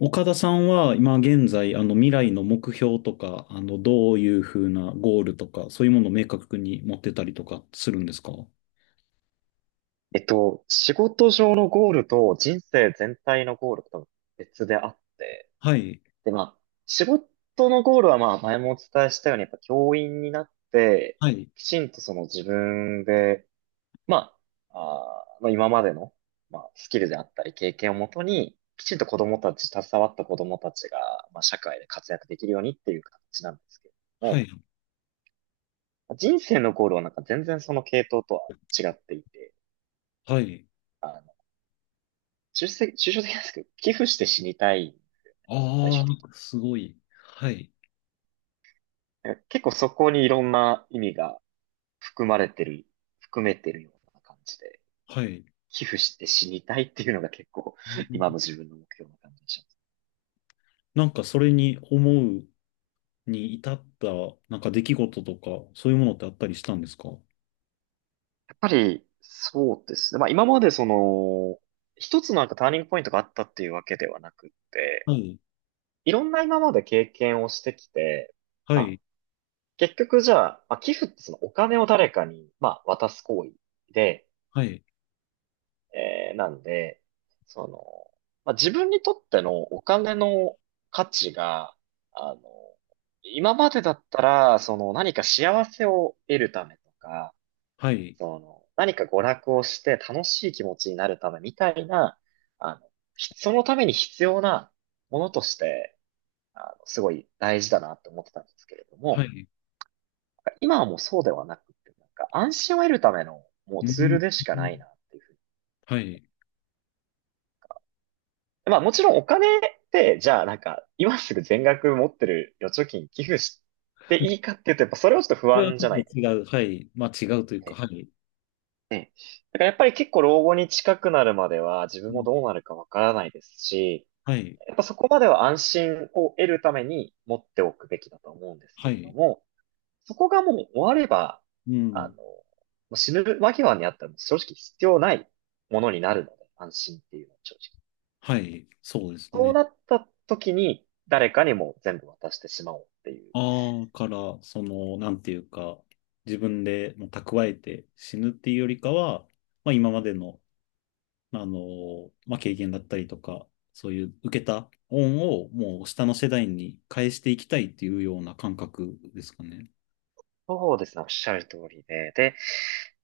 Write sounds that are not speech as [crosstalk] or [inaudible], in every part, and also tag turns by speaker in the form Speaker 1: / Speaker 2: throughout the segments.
Speaker 1: 岡田さんは今現在、未来の目標とか、どういうふうなゴールとか、そういうものを明確に持ってたりとかするんですか？
Speaker 2: 仕事上のゴールと人生全体のゴールと多分別であって、
Speaker 1: はい、
Speaker 2: で、まあ、仕事のゴールは前もお伝えしたように、やっぱ教員になって、
Speaker 1: はい、
Speaker 2: きちんとその自分で、まあ、今までの、スキルであったり経験をもとに、きちんと子供たち、携わった子供たちが、社会で活躍できるようにっていう形なんですけれど
Speaker 1: は
Speaker 2: も、
Speaker 1: い、
Speaker 2: 人生のゴールはなんか全然その系統とは違っていて、
Speaker 1: はい。
Speaker 2: 抽象的なんですけど、寄付して死にたい、最
Speaker 1: あ
Speaker 2: 終的に。
Speaker 1: あ、すごい。はい、
Speaker 2: なんか結構そこにいろんな意味が含まれてる、含めてるような感じで、
Speaker 1: はい。
Speaker 2: 寄付して死にたいっていうのが結構、
Speaker 1: う
Speaker 2: [laughs]
Speaker 1: ん、
Speaker 2: 今の自分の目標な感じでします。
Speaker 1: なんかそれに思うに至った、なんか出来事とか、そういうものってあったりしたんですか？は
Speaker 2: やっぱり、そうですね。今までその、一つのなんかターニングポイントがあったっていうわけではなくって、
Speaker 1: い、
Speaker 2: いろんな今まで経験をしてきて、
Speaker 1: は
Speaker 2: まあ
Speaker 1: い、
Speaker 2: 結局じゃあ、まあ、寄付ってそのお金を誰かに、まあ渡す行為で、
Speaker 1: はい、
Speaker 2: なんで、その、自分にとってのお金の価値が、あの、今までだったら、その何か幸せを得るためとか、
Speaker 1: はい、
Speaker 2: その何か娯楽をして楽しい気持ちになるためみたいな、あの、そのために必要なものとして、すごい大事だなって思ってたんですけれど
Speaker 1: は
Speaker 2: も、
Speaker 1: い。
Speaker 2: 今はもうそうではなくて、なんか安心を得るためのもう
Speaker 1: う
Speaker 2: ツール
Speaker 1: ん、
Speaker 2: でしかないなっていうふうに。
Speaker 1: はい。
Speaker 2: まあもちろんお金って、じゃあなんか、今すぐ全額持ってる預貯金寄付していいかっていうと、やっぱそれはちょっと不
Speaker 1: それは
Speaker 2: 安
Speaker 1: ちょ
Speaker 2: じゃな
Speaker 1: っ
Speaker 2: いで
Speaker 1: と
Speaker 2: す
Speaker 1: 違
Speaker 2: か。
Speaker 1: う。はい。まあ違うというか、
Speaker 2: ね
Speaker 1: はい。
Speaker 2: ね。だからやっぱり結構老後に近くなるまでは自
Speaker 1: う
Speaker 2: 分も
Speaker 1: ん、
Speaker 2: どうなるかわからないですし、
Speaker 1: はい。
Speaker 2: やっぱそこまでは安心を得るために持っておくべきだと思うんですけ
Speaker 1: は
Speaker 2: れど
Speaker 1: い。
Speaker 2: も、そこがもう終われば、
Speaker 1: うん。
Speaker 2: もう死ぬ間際にあったらもう正直必要ないものになるので、安心っていうのは正直。
Speaker 1: はい。そうです
Speaker 2: そう
Speaker 1: ね。
Speaker 2: なった時に、誰かにもう全部渡してしまおうっていう。
Speaker 1: ああ、から、その、なんていうか、自分でもう蓄えて死ぬっていうよりかは、まあ今までの、まあ経験だったりとか、そういう受けた恩をもう下の世代に返していきたいっていうような感覚ですかね。
Speaker 2: そうですね、おっしゃる通りで。で、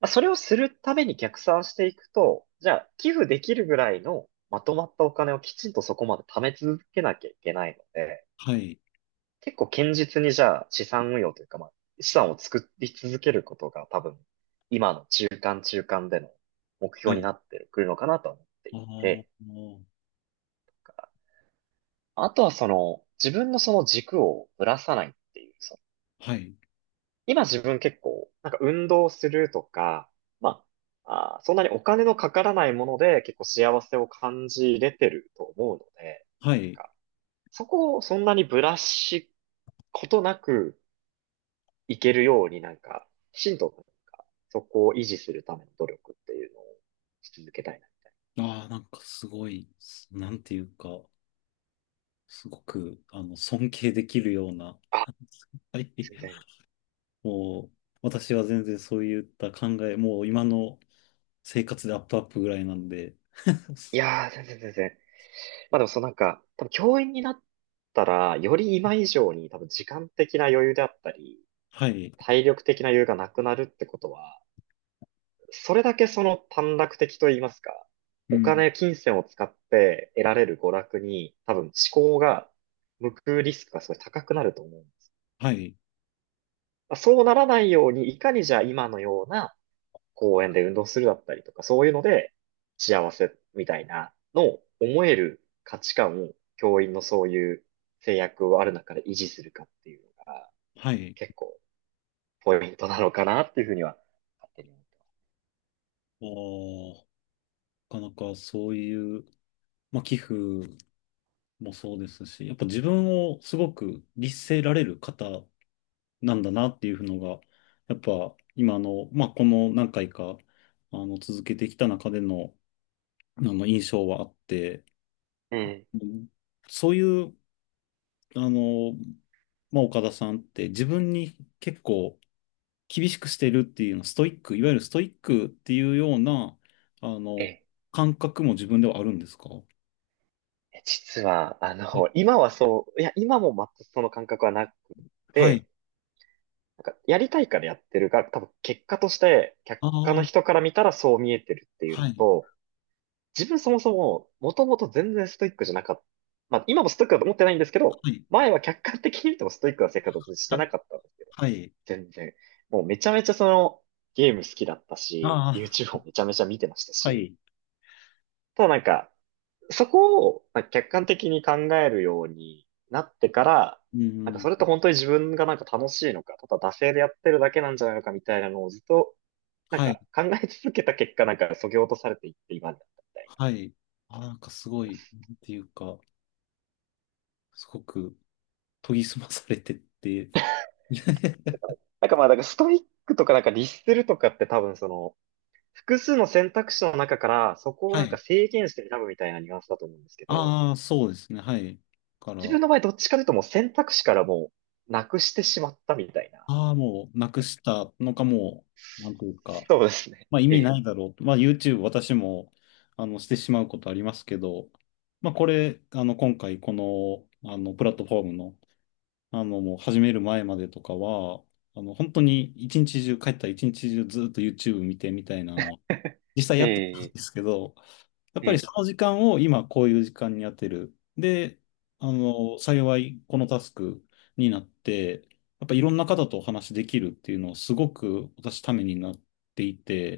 Speaker 2: まあ、それをするために逆算していくと、じゃあ、寄付できるぐらいのまとまったお金をきちんとそこまで貯め続けなきゃいけないので、
Speaker 1: はい。
Speaker 2: 結構堅実にじゃあ資産運用というか、まあ、資産を作り続けることが多分、今の中間での目
Speaker 1: は
Speaker 2: 標に
Speaker 1: い。
Speaker 2: なってくるのかなと思って
Speaker 1: あ
Speaker 2: いて、
Speaker 1: あ、
Speaker 2: あとはその、自分のその軸をぶらさないっていう、
Speaker 1: はい。
Speaker 2: 今自分結構、なんか運動するとか、まそんなにお金のかからないもので結構幸せを感じれてると思うので、
Speaker 1: はい。
Speaker 2: なんかそこをそんなにブラシことなくいけるようになんか、きちんとなんかそこを維持するための努力っていうのをし続けたいなみたい
Speaker 1: ああ、なんかすごい、なんていうか、すごく、尊敬できるような、
Speaker 2: な。あ、
Speaker 1: [laughs] はい。
Speaker 2: 全然。
Speaker 1: もう、私は全然そういった考え、もう今の生活でアップアップぐらいなんで。
Speaker 2: い
Speaker 1: [laughs]
Speaker 2: やー、全然。まあでもそのなんか、多分教員になったら、より今以上に多分時間的な余裕であったり、
Speaker 1: はい。
Speaker 2: 体力的な余裕がなくなるってことは、それだけその短絡的と言いますか、
Speaker 1: うん。
Speaker 2: 金銭を使って得られる娯楽に、多分思考が向くリスクがすごい高くなると思うんです。
Speaker 1: はい。
Speaker 2: まあそうならないように、いかにじゃあ今のような公園で運動するだったりとか、そういうので幸せみたいなのを思える価値観を教員のそういう制約をある中で維持するかっていうのが
Speaker 1: はい。
Speaker 2: 結構ポイントなのかなっていうふうには勝手に思ってます。
Speaker 1: まあー、なかなかそういう、まあ、寄付もそうですし、やっぱ自分をすごく律せられる方なんだなっていうのが、やっぱ今の、まあ、この何回か、続けてきた中での、印象はあって、
Speaker 2: うん。
Speaker 1: うん、そういうあの、まあ、岡田さんって自分に結構厳しくしてるっていうの、ストイック、いわゆるストイックっていうような、あの、
Speaker 2: え
Speaker 1: 感覚も自分ではあるんですか？
Speaker 2: え、実は、
Speaker 1: え
Speaker 2: 今はそう、いや、今も全くその感覚はなく
Speaker 1: はい。
Speaker 2: て、なんか、やりたいからやってるが、多分結果として、
Speaker 1: あ
Speaker 2: 他の
Speaker 1: あ、
Speaker 2: 人から見たらそう見えてるっていう
Speaker 1: は
Speaker 2: の
Speaker 1: い、
Speaker 2: と、自分そもそも、もともと全然ストイックじゃなかった。まあ、今もストイックだと思ってないんですけど、
Speaker 1: はい、
Speaker 2: 前は客観的に見てもストイックな生活を
Speaker 1: [laughs]
Speaker 2: して
Speaker 1: あ、
Speaker 2: なかったんですけど、
Speaker 1: はい、
Speaker 2: 全然。もうめちゃめちゃその、ゲーム好きだったし、
Speaker 1: あ
Speaker 2: YouTube
Speaker 1: あ、
Speaker 2: もめちゃめちゃ見てました
Speaker 1: は
Speaker 2: し、
Speaker 1: い、
Speaker 2: ただなんか、そこをなんか客観的に考えるようになってから、
Speaker 1: う
Speaker 2: なんか
Speaker 1: ん、
Speaker 2: それって本当に自分がなんか楽しいのか、ただ惰性でやってるだけなんじゃないのかみたいなのをずっとなん
Speaker 1: はい、
Speaker 2: か考え続けた結果なんか削ぎ落とされていって今になったみたいな。
Speaker 1: はい。あー、なんかすごい、なんていうか、すごく研ぎ澄まされてって、[laughs]
Speaker 2: なんかまあなんからストイックとかなんか律するとかって多分その複数の選択肢の中からそこを
Speaker 1: は
Speaker 2: なんか
Speaker 1: い。
Speaker 2: 制限して選ぶみたいなニュアンスだと思うんですけど、
Speaker 1: ああ、そうですね、はい。か
Speaker 2: 自
Speaker 1: ら、
Speaker 2: 分の場合どっちかというともう選択肢からもうなくしてしまったみたいな。
Speaker 1: ああ、もうなくしたのかもう、なんというか、
Speaker 2: そうですね。
Speaker 1: まあ意
Speaker 2: え
Speaker 1: 味
Speaker 2: え、
Speaker 1: ないだろうと。まあ YouTube 私も、してしまうことありますけど、まあこれ、今回この、プラットフォームの、もう始める前までとかは、本当に一日中、帰ったら一日中ずっと YouTube 見てみたいなのは、実際
Speaker 2: え
Speaker 1: やってたん
Speaker 2: え、
Speaker 1: ですけど、やっ
Speaker 2: え
Speaker 1: ぱりそ
Speaker 2: え。
Speaker 1: の時間を今こういう時間に当てる。で、幸いこのタスクになって、やっぱいろんな方とお話できるっていうのはすごく私ためになっていて、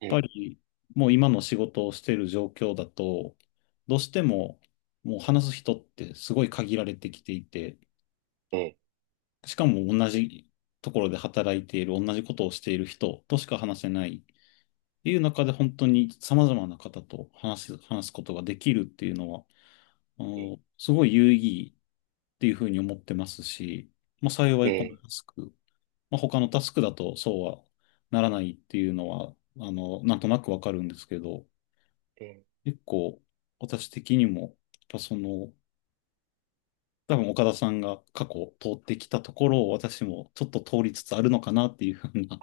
Speaker 2: え
Speaker 1: っぱ
Speaker 2: え、
Speaker 1: りもう今の仕事をしている状況だと、どうしてももう話す人ってすごい限られてきていて、
Speaker 2: ええ、
Speaker 1: しかも同じところで働いている、同じことをしている人としか話せないっていう中で本当に様々な方と話すことができるっていうのは、あ
Speaker 2: え
Speaker 1: のすごい有意義っていうふうに思ってますし、まあ、幸いこの
Speaker 2: え、
Speaker 1: タスク、まあ、他のタスクだとそうはならないっていうのは、なんとなくわかるんですけど、
Speaker 2: え
Speaker 1: 結構私的にも、やっぱその、多分岡田さんが過去通ってきたところを私もちょっと通りつつあるのかなっていうふうな、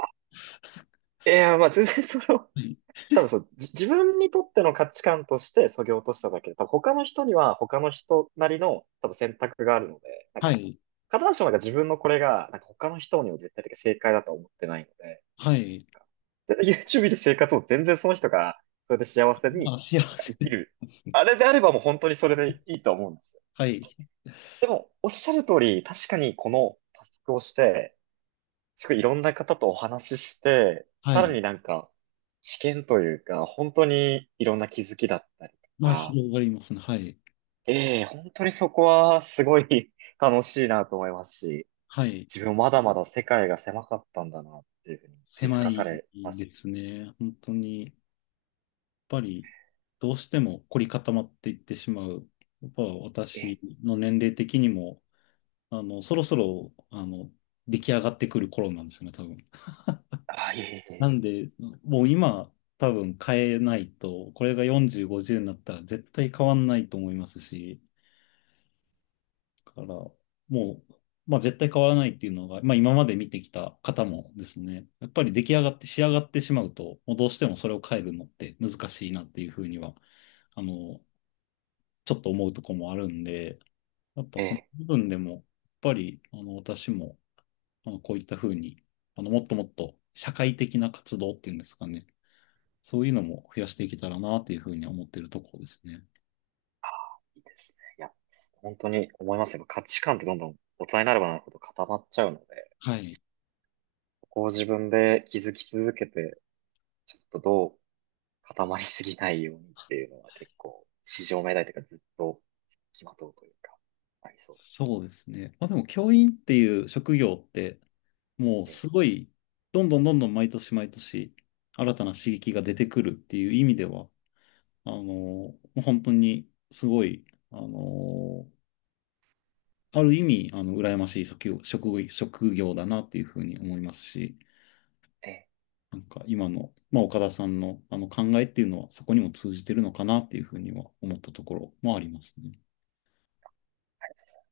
Speaker 2: え。いや、まあ全然その、
Speaker 1: はい、
Speaker 2: 多分そう、自分にとっての価値観としてそぎ落としただけで、多分他の人には他の人なりの多分選択があるので、なん
Speaker 1: は
Speaker 2: か、
Speaker 1: い、
Speaker 2: 必ずしもなんか自分のこれが、なんか他の人にも絶対的に正解だとは思ってないので、
Speaker 1: はい、
Speaker 2: なんかで YouTube で生活を全然その人が、それで幸せ
Speaker 1: ま
Speaker 2: に、
Speaker 1: あ、幸
Speaker 2: なんか
Speaker 1: せ、
Speaker 2: 生きる。あれであればもう本当にそれでいいと思うんですよ。
Speaker 1: はい、
Speaker 2: おっしゃる通り、確かにこのタスクをして、すごいいろんな方とお話しして、
Speaker 1: は
Speaker 2: さら
Speaker 1: い、
Speaker 2: になんか、知見というか、本当にいろんな気づきだったりと
Speaker 1: まあ
Speaker 2: か、
Speaker 1: 広がりますね、はい、
Speaker 2: ええ、本当にそこはすごい [laughs] 楽しいなと思いますし、
Speaker 1: はい、
Speaker 2: 自分まだまだ世界が狭かったんだなっていうふうに気づ
Speaker 1: 狭
Speaker 2: かさ
Speaker 1: い
Speaker 2: れまし
Speaker 1: で
Speaker 2: た。
Speaker 1: すね、本当に。ぱり、どうしても凝り固まっていってしまう。やっぱ
Speaker 2: え
Speaker 1: 私
Speaker 2: え、
Speaker 1: の年齢的にも、そろそろ、出来上がってくる頃なんですよね、多分。
Speaker 2: あ、いえい
Speaker 1: なん
Speaker 2: え、
Speaker 1: で、もう今、多分変えないと、これが40、50になったら絶対変わんないと思いますし、だから、もう、まあ絶対変わらないっていうのが、まあ今まで見てきた方もですね、やっぱり出来上がって、仕上がってしまうと、もうどうしてもそれを変えるのって難しいなっていうふうには、あの、ちょっと思うとこもあるんで、やっぱ
Speaker 2: え
Speaker 1: その
Speaker 2: え、
Speaker 1: 部分でも、やっぱり、私も、こういったふうに、もっともっと社会的な活動っていうんですかね。そういうのも増やしていけたらなっていうふうに思っているところですね。
Speaker 2: いいですね。いや、本当に思いますよ。価値観ってどんどん大人になればなるほど固まっちゃうので、
Speaker 1: はい。
Speaker 2: ここを自分で気づき続けて、ちょっとどう固まりすぎないようにっていうのは結構、市場命題というかずっと付きまとうというか、ありそうです。
Speaker 1: そうですね。まあでも、教員っていう職業って、もう
Speaker 2: ええ、
Speaker 1: すごい、どんどんどんどん毎年毎年、新たな刺激が出てくるっていう意味では、もう本当にすごい、あの、ある意味、羨ましい職業だなっていうふうに思いますし、
Speaker 2: ええ、
Speaker 1: なんか今の、まあ、岡田さんのあの考えっていうのはそこにも通じてるのかなっていうふうには思ったところもありますね。
Speaker 2: ありがとうございます。